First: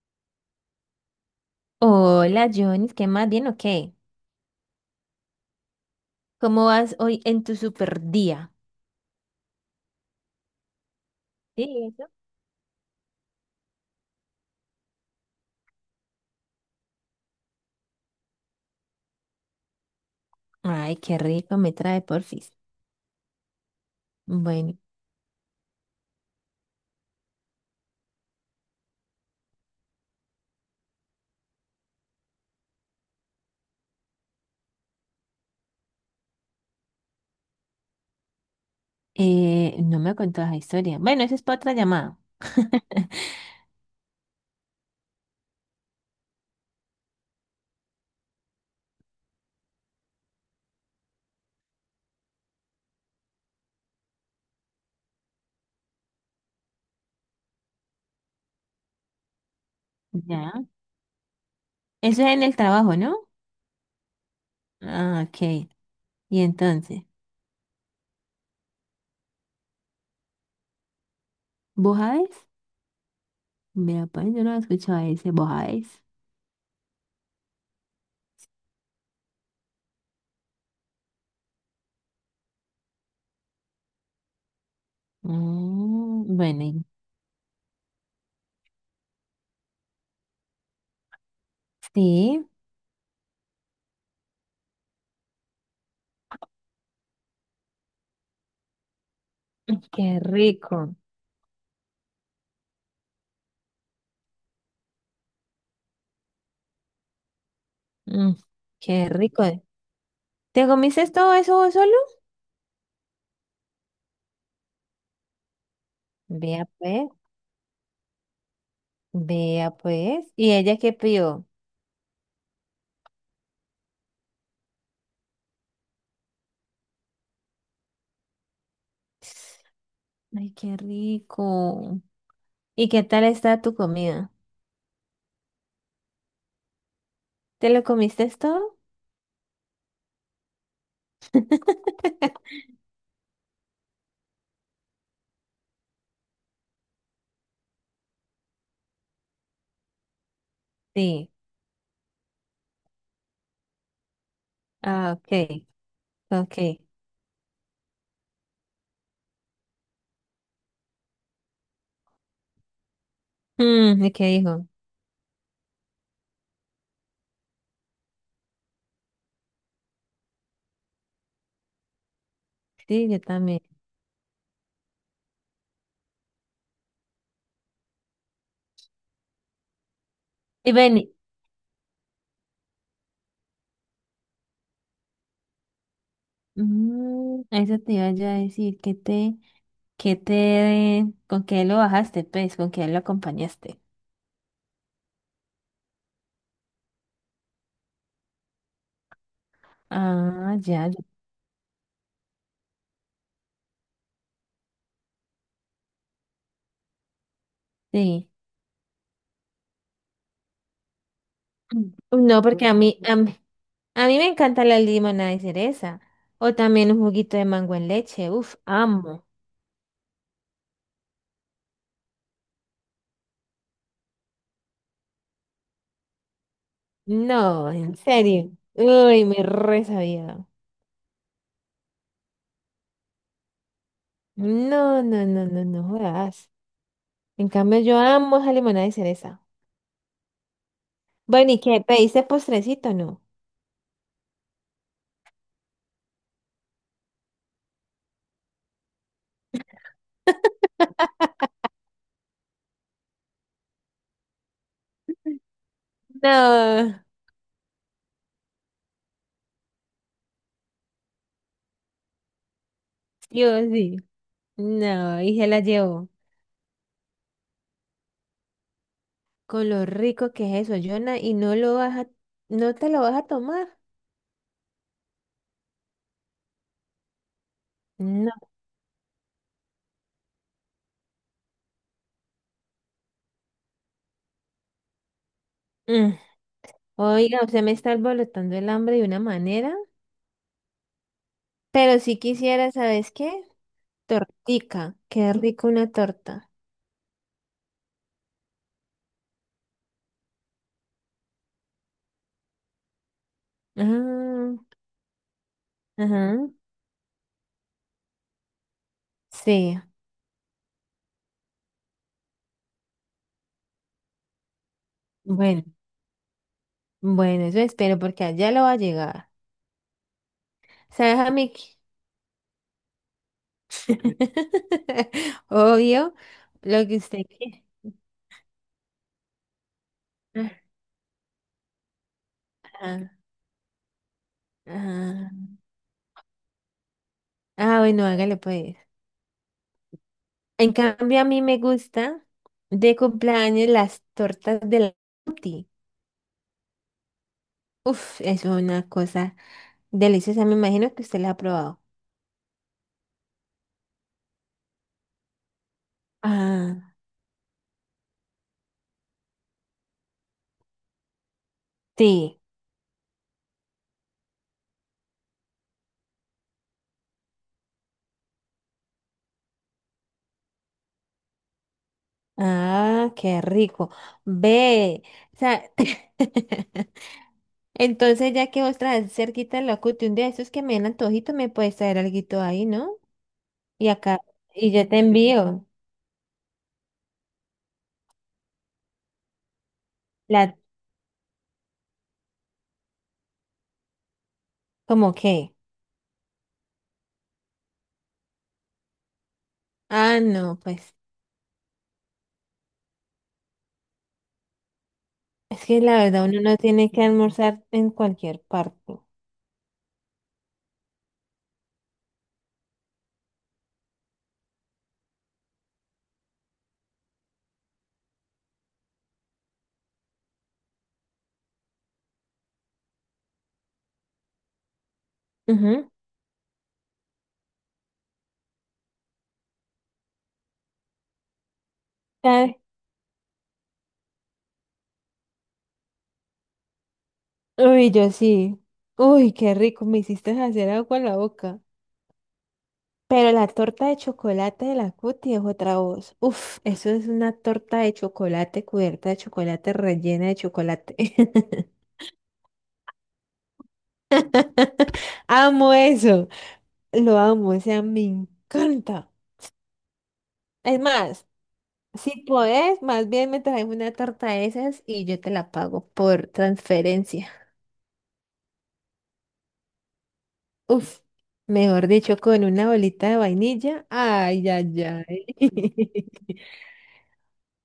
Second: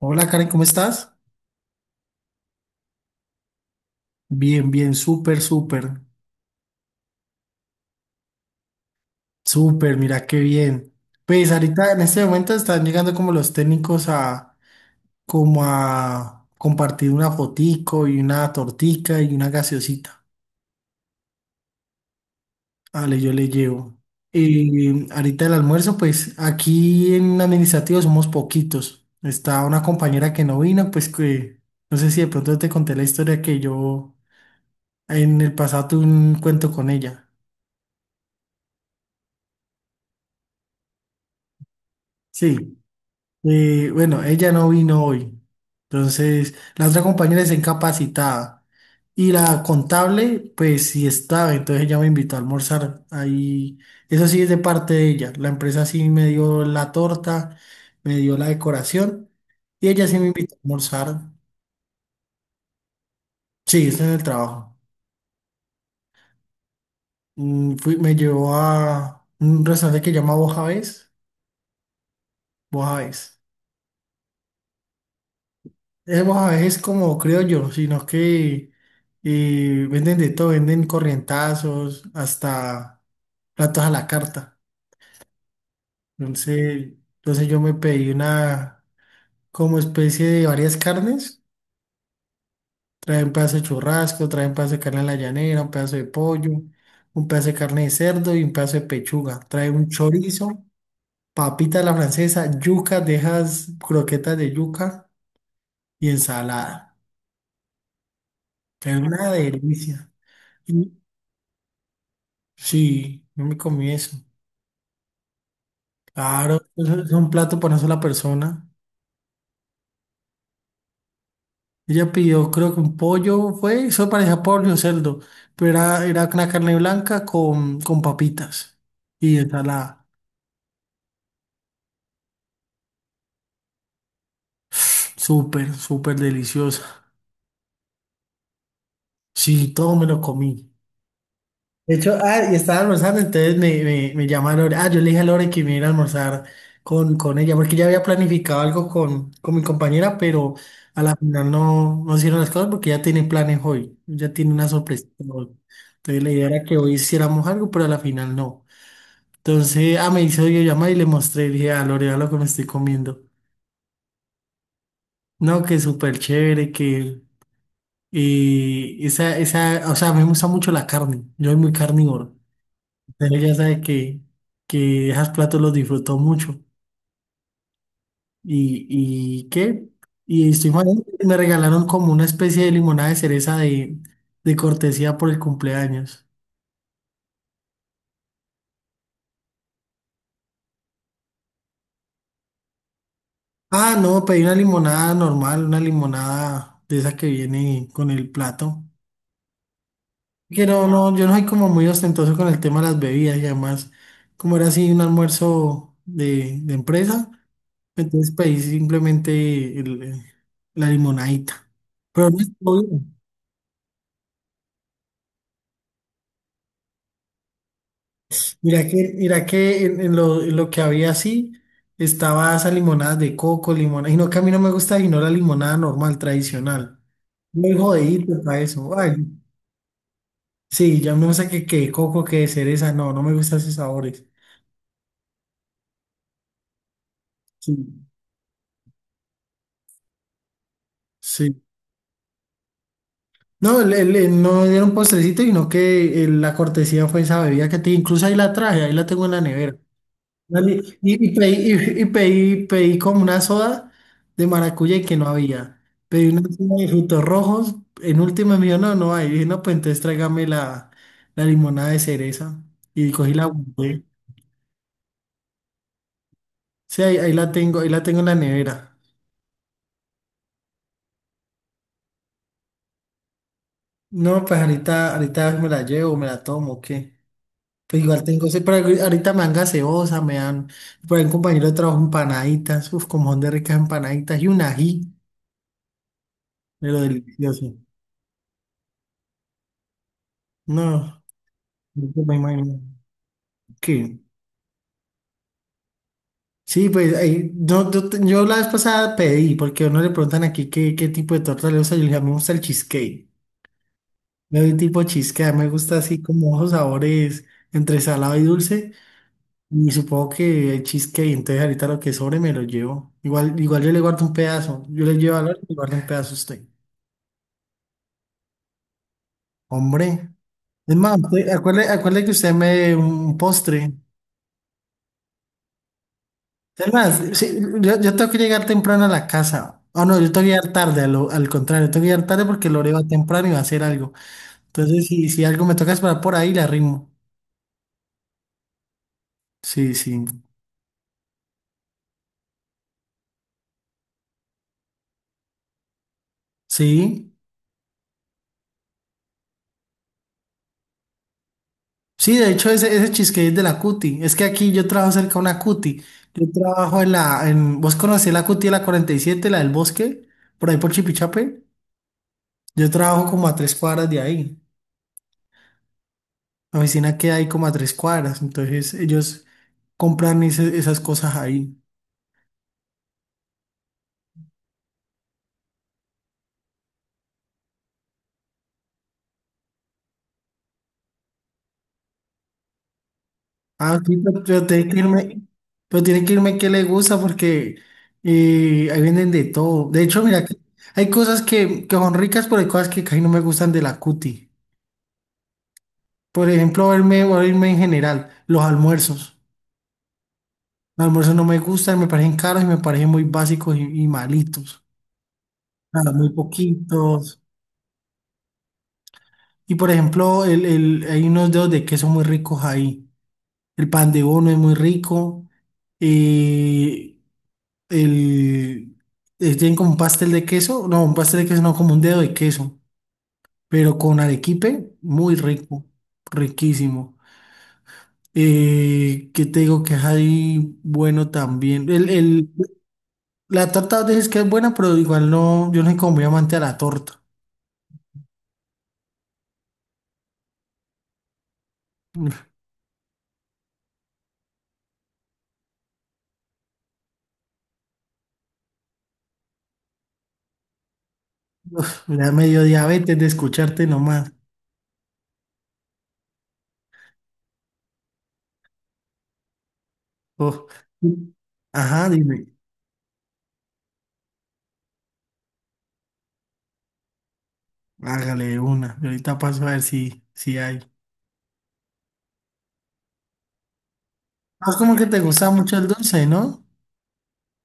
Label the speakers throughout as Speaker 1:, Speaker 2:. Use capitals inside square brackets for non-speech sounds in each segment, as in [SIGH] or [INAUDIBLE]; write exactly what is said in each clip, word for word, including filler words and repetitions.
Speaker 1: Hola Karen, ¿cómo estás?
Speaker 2: Hola, Jonis, ¿qué más? ¿Bien o qué?
Speaker 1: Bien, bien, súper, súper,
Speaker 2: ¿Cómo vas hoy en tu super día?
Speaker 1: súper, mira qué bien. Pues
Speaker 2: Sí,
Speaker 1: ahorita en
Speaker 2: eso.
Speaker 1: este momento están llegando como los técnicos a como a compartir una fotico y una tortica y una gaseosita.
Speaker 2: Ay, qué rico me trae Porfis.
Speaker 1: Vale, yo le llevo.
Speaker 2: Bueno,
Speaker 1: Y ahorita el almuerzo, pues aquí en administrativo somos poquitos. Está una compañera que no vino, pues que no sé si de pronto te conté la historia que yo en el pasado tuve un cuento con ella.
Speaker 2: eh, no me contó esa historia. Bueno, eso es para otra llamada.
Speaker 1: Sí.
Speaker 2: [LAUGHS]
Speaker 1: Eh, bueno, ella no vino hoy. Entonces, la otra compañera es incapacitada. Y la contable, pues sí estaba. Entonces ella me invitó a almorzar. Ahí, eso sí es de parte de ella. La empresa sí me dio la torta, me dio la decoración. Y ella sí me invitó a
Speaker 2: Ya.
Speaker 1: almorzar.
Speaker 2: Eso es en el trabajo, ¿no?
Speaker 1: Sí, está en el trabajo.
Speaker 2: Ah, ok. Y entonces,
Speaker 1: Mm, fui- me llevó a un restaurante que se llama Bojavés.
Speaker 2: ¿vos sabés?
Speaker 1: Bojavés.
Speaker 2: Mira, pues yo no he escuchado ese, ¿vos sabés?
Speaker 1: Vemos a veces como criollos, sino que eh, venden de todo, venden corrientazos, hasta platos a la carta.
Speaker 2: Mm, bueno, y-
Speaker 1: Entonces, entonces yo me pedí una como especie de varias carnes.
Speaker 2: sí.
Speaker 1: Traen pedazo de churrasco, traen pedazo de carne a la llanera, un pedazo de pollo, un pedazo de carne de cerdo y un pedazo de pechuga. Trae
Speaker 2: Mm,
Speaker 1: un
Speaker 2: qué
Speaker 1: chorizo,
Speaker 2: rico.
Speaker 1: papita a la francesa, yuca, dejas croquetas de yuca y ensalada.
Speaker 2: Mm,
Speaker 1: Es
Speaker 2: qué
Speaker 1: una
Speaker 2: rico.
Speaker 1: delicia.
Speaker 2: ¿Te comiste todo eso vos solo?
Speaker 1: Sí, yo me comí eso. Claro,
Speaker 2: Vea,
Speaker 1: eso
Speaker 2: pues.
Speaker 1: es un plato para una sola persona.
Speaker 2: Vea pues. ¿Y ella qué pidió?
Speaker 1: Ella pidió, creo que un pollo fue, eso parecía pollo o cerdo, pero era, era una carne blanca con, con papitas y ensalada.
Speaker 2: Ay, qué rico. ¿Y qué tal está tu comida?
Speaker 1: Súper, súper deliciosa.
Speaker 2: ¿Te lo comiste todo?
Speaker 1: Sí, todo me lo comí. De hecho, ah, y estaba almorzando, entonces me, me, me llama Lore. Ah, yo le dije a Lore que me iba a almorzar con, con ella, porque ya había planificado algo con, con mi compañera, pero a la
Speaker 2: Sí.
Speaker 1: final no, no hicieron las cosas porque ya tiene planes hoy, ya tiene una sorpresa
Speaker 2: Ah, ok,
Speaker 1: hoy. Entonces la idea era que
Speaker 2: ok.
Speaker 1: hoy hiciéramos algo, pero a la final no. Entonces, ah, me hizo llamar y le mostré, le dije, ah, Lore, vea lo que me estoy comiendo.
Speaker 2: Mm, ¿y qué dijo?
Speaker 1: No, que súper chévere, que eh, esa, esa, o sea, me gusta mucho la carne, yo soy muy carnívoro.
Speaker 2: Sí, yo
Speaker 1: Pero ella
Speaker 2: también.
Speaker 1: sabe que, que esos platos los disfrutó mucho. ¿Y, y qué? Y estoy
Speaker 2: Y
Speaker 1: mal,
Speaker 2: ven,
Speaker 1: me regalaron como una especie de limonada de cereza de, de cortesía por el cumpleaños.
Speaker 2: mm, eso te iba yo a decir, ¿qué te, qué te, con qué lo bajaste, pues, con qué lo acompañaste?
Speaker 1: Ah, no, pedí una limonada normal, una limonada de esa que viene con el plato.
Speaker 2: Ah,
Speaker 1: Que no,
Speaker 2: ya, ya,
Speaker 1: no, yo no soy como muy ostentoso con el tema de las bebidas y además, como era así un almuerzo de, de empresa,
Speaker 2: sí.
Speaker 1: entonces pedí simplemente el- la limonadita.
Speaker 2: [CLEARS THROAT] Mm,
Speaker 1: Pero no
Speaker 2: No, porque a
Speaker 1: estuvo
Speaker 2: mí, a
Speaker 1: bien.
Speaker 2: mí, a mí me encanta la limonada de cereza. O también un juguito de mango en leche. Uf,
Speaker 1: Mira que,
Speaker 2: amo.
Speaker 1: mira que en, en lo, en lo que había así, estaba esa limonada de coco, limonada, y no que a mí no me gusta, sino la limonada normal, tradicional.
Speaker 2: No,
Speaker 1: Muy
Speaker 2: en
Speaker 1: jodidito
Speaker 2: serio.
Speaker 1: para eso. Ay,
Speaker 2: Uy, me re sabía.
Speaker 1: sí, ya no sé qué, qué coco, qué cereza, no, no me gustan esos sabores.
Speaker 2: No, no, no, no, no jodas. En
Speaker 1: Sí,
Speaker 2: cambio, yo amo esa limonada de cereza. Bueno, ¿y
Speaker 1: sí.
Speaker 2: qué? ¿Pediste postrecito o no?
Speaker 1: No, le, le- no me dieron postrecito, sino que eh, la cortesía fue esa bebida que te, incluso ahí la traje, ahí la tengo en la nevera. Dale. Y, y pedí, y- y pedí- pedí como una soda de maracuyá y que no había. Pedí una soda de
Speaker 2: No,
Speaker 1: frutos rojos. En última me dijo, no, no hay. dije, no, pues entonces tráigame la, la limonada de cereza. Y cogí la
Speaker 2: yo sí.
Speaker 1: guardé.
Speaker 2: No, y se la llevo.
Speaker 1: Sí, ahí, ahí la tengo, ahí la tengo en la nevera.
Speaker 2: Con lo rico que es eso, Jonah, y no lo vas a, no te lo vas a tomar.
Speaker 1: No, pues ahorita, ahorita me la llevo, me la tomo, ¿qué? Pues igual
Speaker 2: No.
Speaker 1: tengo, sí, pero ahorita me dan gaseosa, me dan, por ahí un compañero de trabajo empanaditas, uf, como son de ricas empanaditas y un ají,
Speaker 2: Mm.
Speaker 1: pero
Speaker 2: Oiga, usted me
Speaker 1: delicioso.
Speaker 2: está alborotando el hambre de una manera.
Speaker 1: No,
Speaker 2: Pero si
Speaker 1: no me
Speaker 2: quisiera,
Speaker 1: imagino.
Speaker 2: ¿sabes qué?
Speaker 1: ¿Qué?
Speaker 2: Tortica. Qué rico una torta.
Speaker 1: Sí, pues ahí, yo, yo, te- yo la vez pasada pedí, porque a uno le preguntan aquí qué, qué tipo de torta le gusta, yo le dije, "A mí me gusta el cheesecake,
Speaker 2: Ah,
Speaker 1: me doy tipo cheesecake, me gusta así
Speaker 2: ajá.
Speaker 1: como los sabores entre salado y dulce,
Speaker 2: Sí.
Speaker 1: y supongo que el cheesecake, entonces ahorita lo que sobre me lo llevo, igual, igual yo le guardo un pedazo, yo le llevo a Lore
Speaker 2: Bueno,
Speaker 1: y le guardo un pedazo a usted,
Speaker 2: bueno, eso espero porque allá lo va a llegar.
Speaker 1: hombre, es más,
Speaker 2: ¿Sabes a
Speaker 1: usted-
Speaker 2: mí qué?
Speaker 1: acuérdate, acuérdate que usted me dé un postre,
Speaker 2: [LAUGHS] Obvio, lo
Speaker 1: Es
Speaker 2: que
Speaker 1: más,
Speaker 2: usted
Speaker 1: sí,
Speaker 2: quiere.
Speaker 1: yo, yo tengo que llegar temprano a la casa. o no, yo tengo que llegar tarde, a lo- al contrario, tengo que llegar tarde porque Lore va
Speaker 2: Ajá,
Speaker 1: temprano y va a hacer algo. Entonces, si,
Speaker 2: ajá.
Speaker 1: si algo me toca esperar por ahí, la rimo.
Speaker 2: Ah, bueno, hágale pues.
Speaker 1: Sí, sí.
Speaker 2: En cambio, a mí me gusta de cumpleaños las tortas de la Tutti.
Speaker 1: Sí.
Speaker 2: Uf, eso es una cosa deliciosa. Me imagino que usted la ha probado.
Speaker 1: Sí, de hecho, ese, ese cheesecake es de la Cuti. Es que aquí yo trabajo cerca de una Cuti. Yo
Speaker 2: Ah,
Speaker 1: trabajo en la. En, ¿vos conocés la Cuti de la cuarenta y siete, la del bosque? Por ahí por Chipichape.
Speaker 2: sí.
Speaker 1: Yo trabajo como a tres cuadras de ahí. La oficina queda ahí como a tres cuadras. Entonces, ellos compran ese- esas cosas ahí.
Speaker 2: Ah, qué rico. Ve. O sea, [LAUGHS] entonces ya que vos traes cerquita el locuto, un día de esos que me den antojito, me puedes traer alguito ahí, ¿no? Y
Speaker 1: Ah, sí,
Speaker 2: acá,
Speaker 1: pero, pero
Speaker 2: y yo
Speaker 1: tiene que
Speaker 2: te
Speaker 1: irme,
Speaker 2: envío.
Speaker 1: pero tiene que irme que le gusta porque eh, ahí venden de todo. De hecho, mira, que
Speaker 2: La,
Speaker 1: hay cosas que, que son ricas, pero hay cosas que casi no me gustan de la cuti.
Speaker 2: ¿cómo qué?
Speaker 1: Por ejemplo, verme, o irme en general, los almuerzos.
Speaker 2: Ah, no, pues,
Speaker 1: Los almuerzos no me gustan, me parecen caros y me parecen muy básicos y, y malitos.
Speaker 2: es que la
Speaker 1: Nada,
Speaker 2: verdad
Speaker 1: muy
Speaker 2: uno no tiene que
Speaker 1: poquitos.
Speaker 2: almorzar en cualquier parte.
Speaker 1: Y por ejemplo, el, el, hay unos dedos de queso muy ricos ahí. El pan de bono es muy rico. Eh, El, eh, Tienen como un pastel de queso, no, un pastel de queso, no, como un dedo de queso, pero con arequipe, muy rico,
Speaker 2: Ujú.
Speaker 1: riquísimo. Eh, ¿qué te digo que hay bueno también? El, el,
Speaker 2: Ay,
Speaker 1: la torta dices que es buena, pero igual no, yo no soy como muy amante a la torta.
Speaker 2: uy, yo sí. Uy, qué rico, me hiciste hacer agua en la boca.
Speaker 1: [LAUGHS] Uf,
Speaker 2: Pero la torta de chocolate de la Cuti es otra voz. Uf, eso es una torta de chocolate cubierta de chocolate rellena de chocolate.
Speaker 1: uf, me da medio diabetes de escucharte nomás.
Speaker 2: [LAUGHS] Amo eso. Lo amo, o sea, me encanta. Es
Speaker 1: Uf.
Speaker 2: más,
Speaker 1: Ajá,
Speaker 2: si
Speaker 1: dime,
Speaker 2: podés, más bien me traes una torta de esas y yo te la pago por transferencia.
Speaker 1: hágale de una. y ahorita paso a ver si, si hay.
Speaker 2: Uf, mejor dicho, con una bolita de vainilla. Ay,
Speaker 1: Ah, Es
Speaker 2: ay,
Speaker 1: como que te
Speaker 2: ay.
Speaker 1: gusta mucho el dulce,
Speaker 2: [LAUGHS]
Speaker 1: ¿no?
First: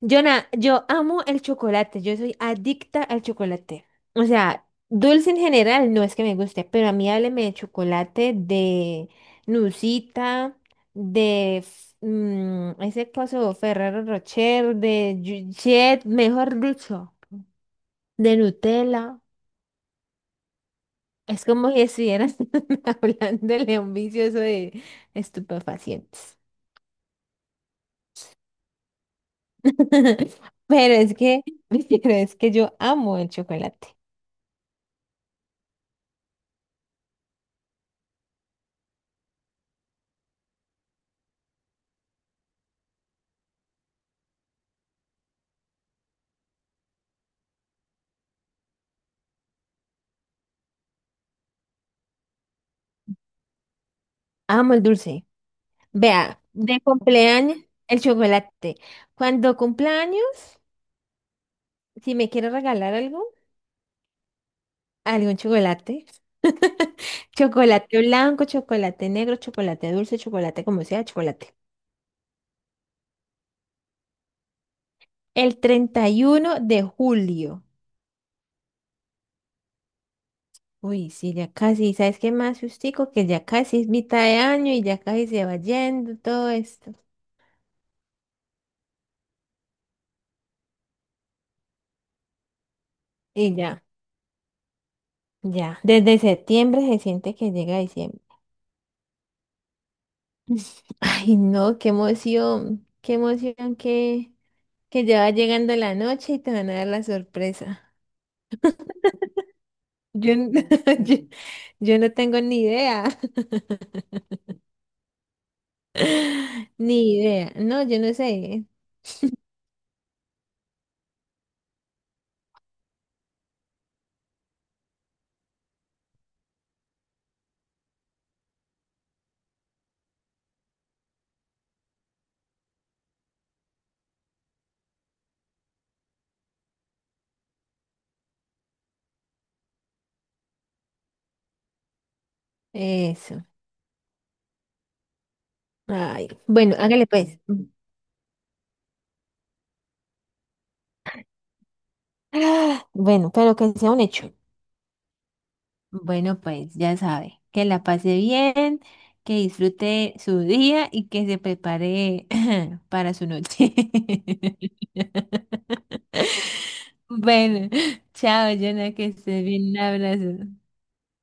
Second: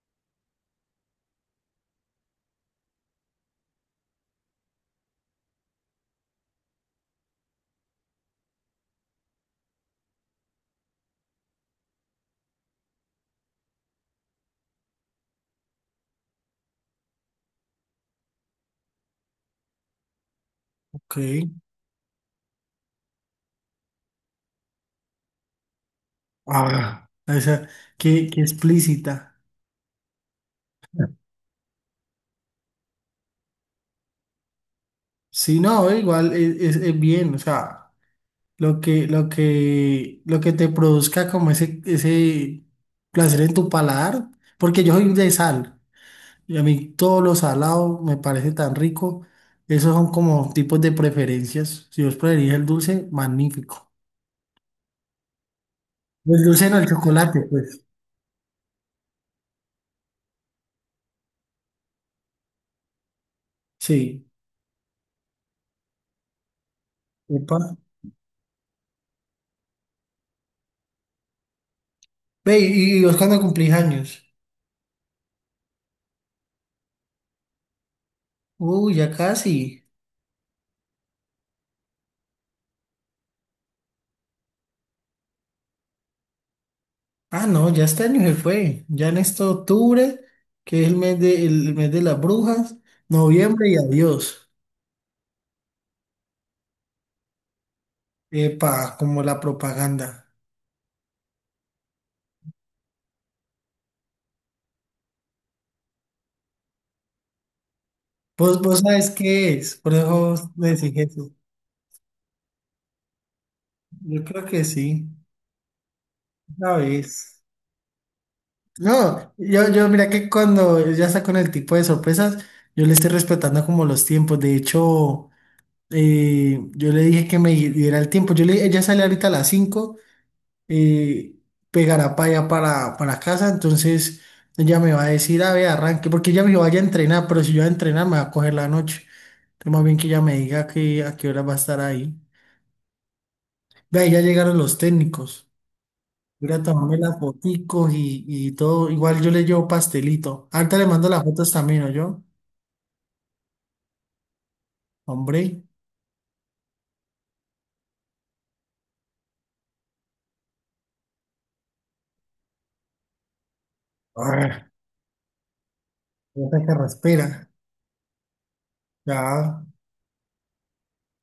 Speaker 2: Jonah, yo amo el chocolate, yo soy adicta al chocolate. O sea, dulce en general no es que me guste, pero a mí hábleme de chocolate, de Nusita, de f- mm, ese coso Ferrero Rocher, de Jet, mejor dicho, de Nutella.
Speaker 1: Ok.
Speaker 2: Es como si estuvieras [LAUGHS] hablándole a un vicioso de estupefacientes.
Speaker 1: Ah, esa, qué, qué explícita.
Speaker 2: [LAUGHS] Pero es que, [LAUGHS] pero es que yo amo el chocolate,
Speaker 1: Sí, no, igual es, es- es bien, o sea, lo que, lo que, lo que te produzca como ese, ese placer en tu paladar, porque yo soy de sal, y a mí todo lo salado me parece tan rico, esos son como tipos de preferencias. Si vos preferís el dulce, magnífico.
Speaker 2: amo el dulce. Vea,
Speaker 1: El dulce no,
Speaker 2: de
Speaker 1: el chocolate,
Speaker 2: cumpleaños,
Speaker 1: pues.
Speaker 2: el chocolate. Cuando cumpleaños, si me quiere regalar algo,
Speaker 1: Sí.
Speaker 2: algún chocolate.
Speaker 1: Epa.
Speaker 2: Chocolate blanco, chocolate negro, chocolate dulce, chocolate como sea, chocolate.
Speaker 1: Ve, y, y vos cuando cumplís años.
Speaker 2: El treinta y uno de julio.
Speaker 1: Uy, ya casi.
Speaker 2: Uy, sí, ya casi, ¿sabes qué más, justico? Que ya casi es mitad de año y ya casi se va yendo todo esto.
Speaker 1: Ah, no, ya este año se fue. Ya en este octubre, que es el mes de, el mes de las brujas,
Speaker 2: Y
Speaker 1: noviembre y
Speaker 2: ya,
Speaker 1: adiós.
Speaker 2: ya. Desde septiembre se siente que llega diciembre.
Speaker 1: Epa, como la propaganda.
Speaker 2: [LAUGHS] Ay, no, qué emoción, qué emoción qué que ya va llegando la noche y te van a dar la sorpresa.
Speaker 1: Vos, vos sabés qué es, por
Speaker 2: Yo,
Speaker 1: eso
Speaker 2: n-
Speaker 1: me decís
Speaker 2: [LAUGHS] yo,
Speaker 1: eso.
Speaker 2: yo no tengo ni idea.
Speaker 1: Yo creo que sí,
Speaker 2: [LAUGHS]
Speaker 1: una
Speaker 2: Ni
Speaker 1: vez.
Speaker 2: idea. No, yo no sé.
Speaker 1: No, yo, yo mira que cuando ya está con el tipo de sorpresas, yo le estoy respetando como los tiempos. De hecho, eh, yo le dije que me diera el tiempo. Yo le, ella sale ahorita a las cinco. eh, Pegará para allá, para, para casa, entonces ella me va a decir, a ver, arranque, porque ella me dijo, vaya a entrenar, pero si yo voy a entrenar me va a coger la noche. Entonces más bien que ella me diga que, a qué hora va a estar ahí.
Speaker 2: Eso.
Speaker 1: Ve, ahí ya llegaron los técnicos.
Speaker 2: Ay,
Speaker 1: Voy a
Speaker 2: bueno,
Speaker 1: tomarme
Speaker 2: hágale
Speaker 1: las
Speaker 2: pues.
Speaker 1: foticos y, y todo. Igual yo le llevo pastelito. Ahorita le mando las fotos también, ¿o yo?
Speaker 2: Ah, bueno, pero que sea un hecho.
Speaker 1: Hombre.
Speaker 2: Bueno, pues ya sabe. Que la pase bien, que disfrute su día y que se prepare [LAUGHS] [CLEARS THROAT] para su noche. [LAUGHS]
Speaker 1: Ah. Esa carraspera.
Speaker 2: Bueno, chao, Jonah, que estés
Speaker 1: Ya.
Speaker 2: bien. Un abrazo.